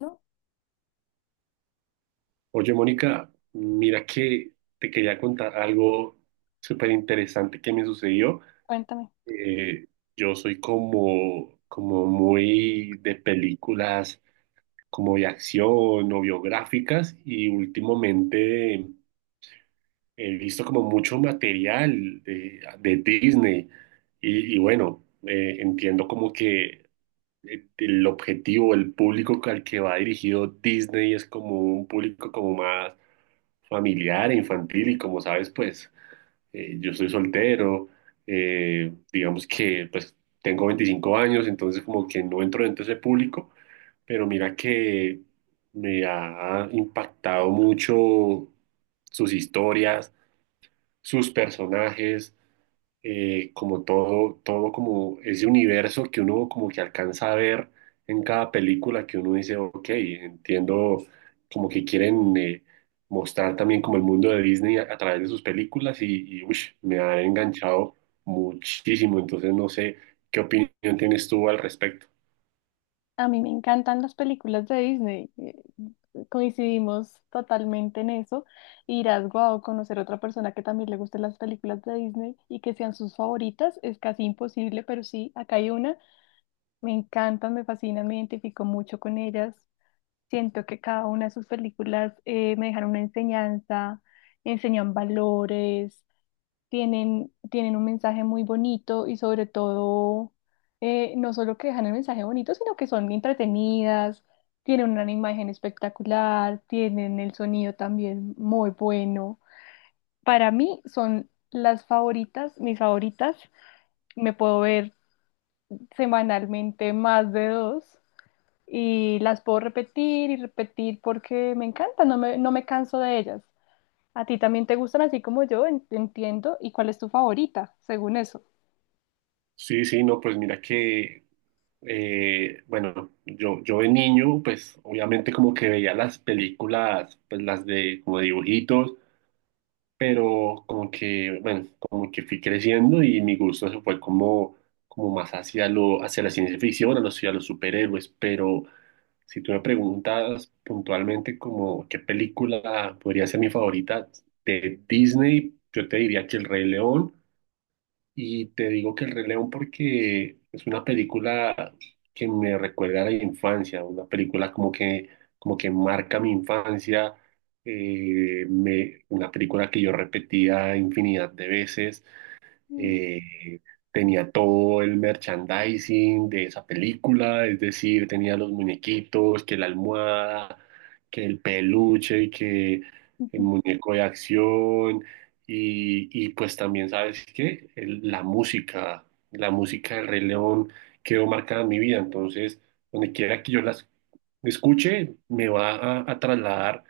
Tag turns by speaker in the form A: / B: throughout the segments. A: No,
B: Oye, Mónica, mira que te quería contar algo súper interesante que me sucedió.
A: cuéntame.
B: Eh, yo soy como muy de películas como de acción o biográficas, y últimamente he visto como mucho material de Disney y bueno, entiendo como que el objetivo, el público al que va dirigido Disney es como un público como más familiar e infantil y, como sabes, pues yo soy soltero. Digamos que pues tengo 25 años, entonces como que no entro dentro de ese público, pero mira que me ha impactado mucho sus historias, sus personajes, como todo como ese universo que uno como que alcanza a ver en cada película, que uno dice, ok, entiendo como que quieren mostrar también como el mundo de Disney a través de sus películas y uish, me ha enganchado muchísimo. Entonces no sé qué opinión tienes tú al respecto.
A: A mí me encantan las películas de Disney. Coincidimos totalmente en eso. Irás, guau, conocer a otra persona que también le gusten las películas de Disney y que sean sus favoritas es casi imposible, pero sí, acá hay una. Me encantan, me fascinan, me identifico mucho con ellas. Siento que cada una de sus películas me dejaron una enseñanza, enseñan valores. Tienen un mensaje muy bonito y sobre todo, no solo que dejan el mensaje bonito, sino que son entretenidas, tienen una imagen espectacular, tienen el sonido también muy bueno. Para mí son las favoritas, mis favoritas. Me puedo ver semanalmente más de dos y las puedo repetir y repetir porque me encantan, no me canso de ellas. ¿A ti también te gustan así como yo? Entiendo. ¿Y cuál es tu favorita, según eso?
B: Sí, sí, no, pues mira que, yo de niño, pues obviamente como que veía las películas, pues las de como dibujitos, pero como que, bueno, como que fui creciendo y mi gusto se fue como, como más hacia lo, hacia la ciencia ficción, a los superhéroes. Pero si tú me preguntas puntualmente como qué película podría ser mi favorita de Disney, yo te diría que El Rey León. Y te digo que El Rey León porque es una película que me recuerda a la infancia, una película como que marca mi infancia. Una película que yo repetía infinidad de veces.
A: Mm.
B: eh, Tenía todo el merchandising de esa película, es decir, tenía los muñequitos, que la almohada, que el peluche, que el
A: Ujú.
B: muñeco de acción. Y pues también, ¿sabes qué? La música, la música del Rey León quedó marcada en mi vida. Entonces, donde quiera que yo las escuche, me va a trasladar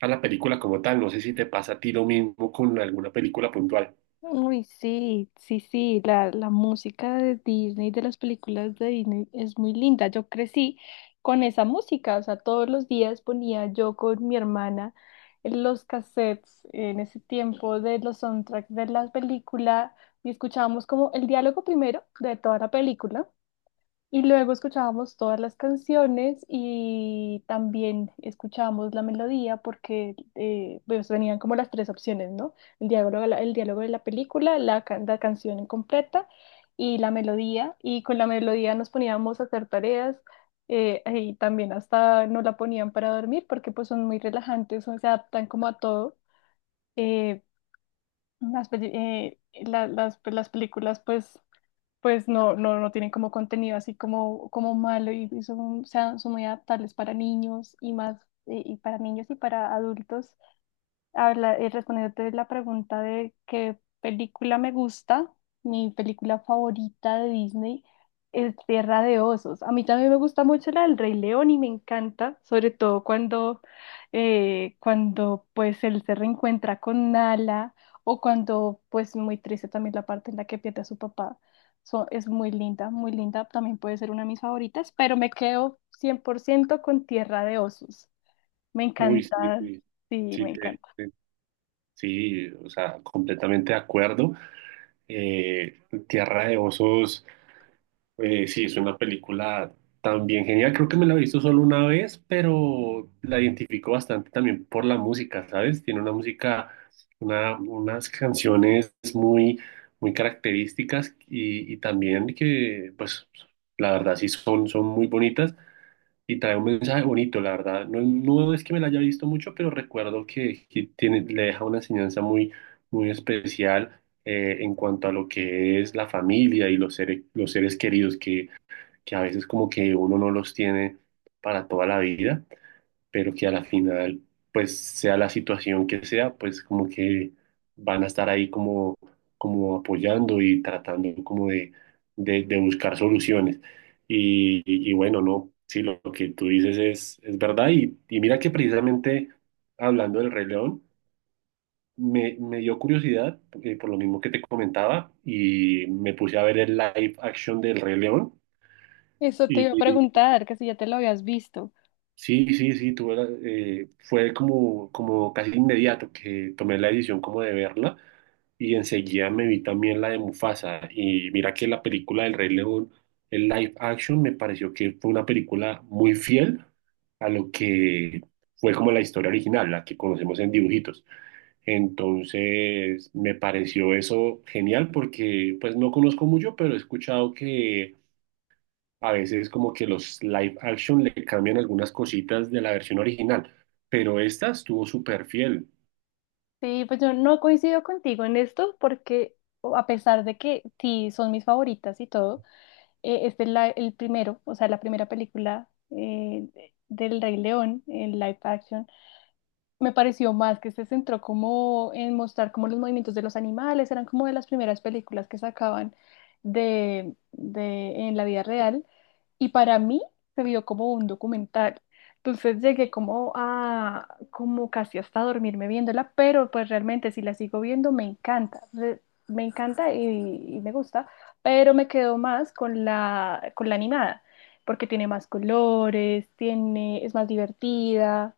B: a la película como tal. No sé si te pasa a ti lo mismo con alguna película puntual.
A: Uy, sí, sí, sí, la música de Disney, de las películas de Disney es muy linda. Yo crecí con esa música, o sea, todos los días ponía yo con mi hermana los cassettes en ese tiempo de los soundtracks de la película y escuchábamos como el diálogo primero de toda la película. Y luego escuchábamos todas las canciones y también escuchábamos la melodía porque pues venían como las tres opciones, ¿no? El diálogo, el diálogo de la película, la canción completa y la melodía. Y con la melodía nos poníamos a hacer tareas, y también hasta nos la ponían para dormir porque pues son muy relajantes, se adaptan como a todo. Eh, las, peli- la- las, pues, las películas pues no, no, no tienen como contenido así como, como malo y son, o sea, son muy adaptables para niños y más, y para niños y para adultos. Habla, respondiéndote la pregunta de qué película me gusta, mi película favorita de Disney es Tierra de Osos. A mí también me gusta mucho la del Rey León y me encanta, sobre todo cuando pues él se reencuentra con Nala o cuando pues muy triste también la parte en la que pierde a su papá. Es muy linda, también puede ser una de mis favoritas, pero me quedo 100% con Tierra de Osos. Me
B: Uy,
A: encanta,
B: sí, sí,
A: sí,
B: sí,
A: me encanta.
B: sí, o sea, completamente de acuerdo. Eh, Tierra de Osos, sí, es una película también genial. Creo que me la he visto solo una vez, pero la identifico bastante también por la música, ¿sabes? Tiene una música, unas canciones muy, muy características, y también que, pues, la verdad sí son, son muy bonitas. Y trae un mensaje bonito, la verdad. No, no es que me la haya visto mucho, pero recuerdo que tiene, le deja una enseñanza muy, muy especial en cuanto a lo que es la familia y los seres queridos que a veces como que uno no los tiene para toda la vida, pero que a la final, pues sea la situación que sea, pues como que van a estar ahí como, como apoyando y tratando como de buscar soluciones. Y bueno, no, sí, lo que tú dices es verdad. Y mira que precisamente hablando del Rey León, me dio curiosidad, por lo mismo que te comentaba, y me puse a ver el live action del Rey León.
A: Eso te iba a preguntar, que si ya te lo habías visto.
B: Sí, sí, sí, fue como, como casi inmediato que tomé la decisión como de verla, y enseguida me vi también la de Mufasa. Y mira que la película del Rey León, el live action, me pareció que fue una película muy fiel a lo que fue como la historia original, la que conocemos en dibujitos. Entonces me pareció eso genial, porque pues no conozco mucho, pero he escuchado a veces como que los live action le cambian algunas cositas de la versión original, pero esta estuvo súper fiel.
A: Sí, pues yo no coincido contigo en esto porque, o- a pesar de que sí son mis favoritas y todo, este es el primero, o sea, la primera película, del Rey León en live action. Me pareció más que se centró como en mostrar como los movimientos de los animales, eran como de las primeras películas que sacaban de en la vida real y para mí se vio como un documental. Entonces llegué como a, como casi hasta dormirme viéndola, pero pues realmente si la sigo viendo me encanta, me encanta y me gusta, pero me quedo más con la animada, porque tiene más colores, tiene, es más divertida,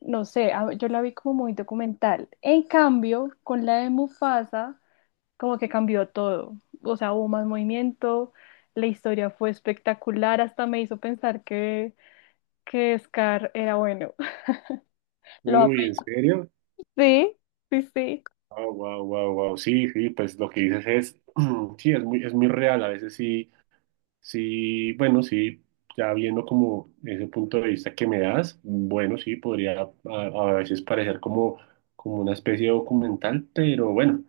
A: no sé, a- yo la vi como muy documental. En cambio, con la de Mufasa como que cambió todo. O sea, hubo más movimiento, la historia fue espectacular, hasta me hizo pensar que Scar era bueno. Lo amé.
B: Uy, ¿en serio?
A: Sí, sí, sí.
B: Wow, wow, wow, wow. Sí, sí, pues lo que dices es, sí, es muy real. A veces sí, sí, bueno, sí, ya viendo como ese punto de vista que me das, bueno, sí, podría a veces parecer como, como una especie de documental, pero bueno.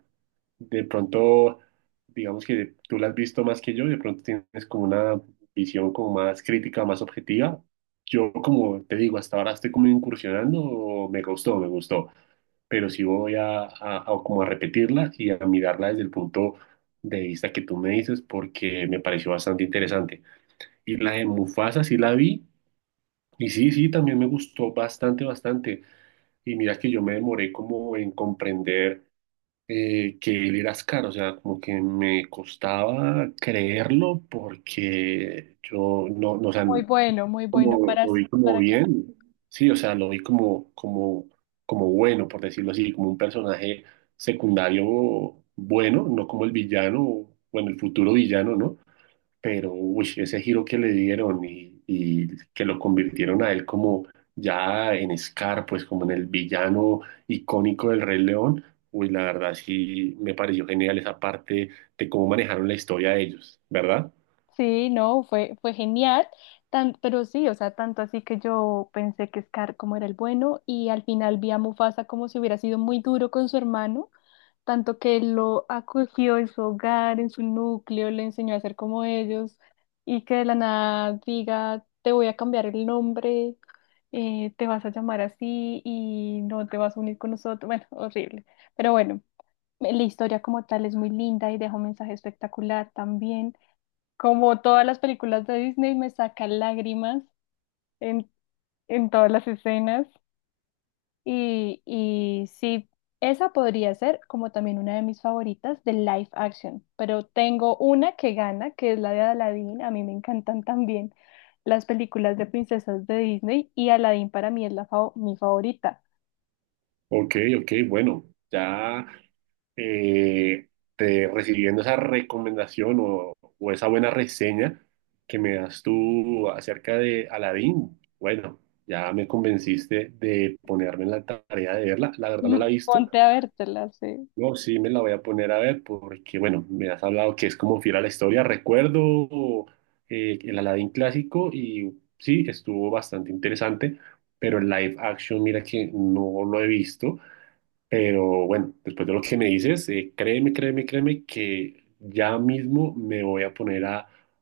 B: De pronto, digamos que tú la has visto más que yo, de pronto tienes como una visión como más crítica, más objetiva. Yo, como te digo, hasta ahora estoy como incursionando, me gustó, pero sí voy a como a repetirla y a mirarla desde el punto de vista que tú me dices, porque me pareció bastante interesante. Y la de Mufasa sí la vi, y sí, sí, también me gustó bastante, bastante. Y mira que yo me demoré como en comprender que él era Ascar, o sea, como que me costaba creerlo porque yo no, no, o sea,
A: Muy bueno, muy bueno
B: como,
A: para,
B: lo vi como
A: para que...
B: bien, sí, o sea, lo vi como, como, como bueno, por decirlo así, como un personaje secundario bueno, no como el villano, bueno, el futuro villano, ¿no? Pero uy, ese giro que le dieron, y que lo convirtieron a él como ya en Scar, pues como en el villano icónico del Rey León, uy, la verdad sí me pareció genial esa parte de cómo manejaron la historia de ellos, ¿verdad?
A: Sí, no, fue genial. Tan, pero sí, o sea, tanto así que yo pensé que Scar como era el bueno y al final vi a Mufasa como si hubiera sido muy duro con su hermano tanto que él lo acogió en su hogar, en su núcleo, le enseñó a ser como ellos, y que de la nada diga, te voy a cambiar el nombre, te vas a llamar así y no te vas a unir con nosotros. Bueno, horrible. Pero bueno, la historia como tal es muy linda y deja un mensaje espectacular también. Como todas las películas de Disney, me saca lágrimas en, en todas las escenas. Y sí, esa podría ser como también una de mis favoritas de live action, pero tengo una que gana, que es la de Aladdin. A mí me encantan también las películas de princesas de Disney y Aladdin para mí es mi favorita.
B: Ok, ok, bueno, ya eh, recibiendo esa recomendación o esa buena reseña que me das tú acerca de Aladdin, bueno, ya me convenciste de ponerme en la tarea de verla. La verdad no la
A: Mm.
B: he visto.
A: Ponte a vértela, sí.
B: No, sí me la voy a poner a ver porque, bueno, me has hablado que es como fiel a la historia. Recuerdo el Aladdin clásico, y sí, estuvo bastante interesante, pero el live action, mira que no lo he visto. Pero bueno, después de lo que me dices, créeme, créeme, créeme que ya mismo me voy a poner a,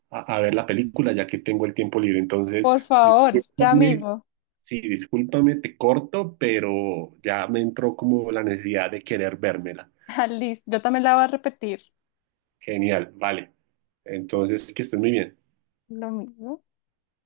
B: a- a ver la película ya que tengo el tiempo libre. Entonces,
A: Por favor, ya
B: discúlpame,
A: mismo.
B: sí, discúlpame, te corto, pero ya me entró como la necesidad de querer vérmela.
A: Ah, listo, yo también la voy a repetir.
B: Genial, vale. Entonces, que estés muy bien.
A: Lo mismo.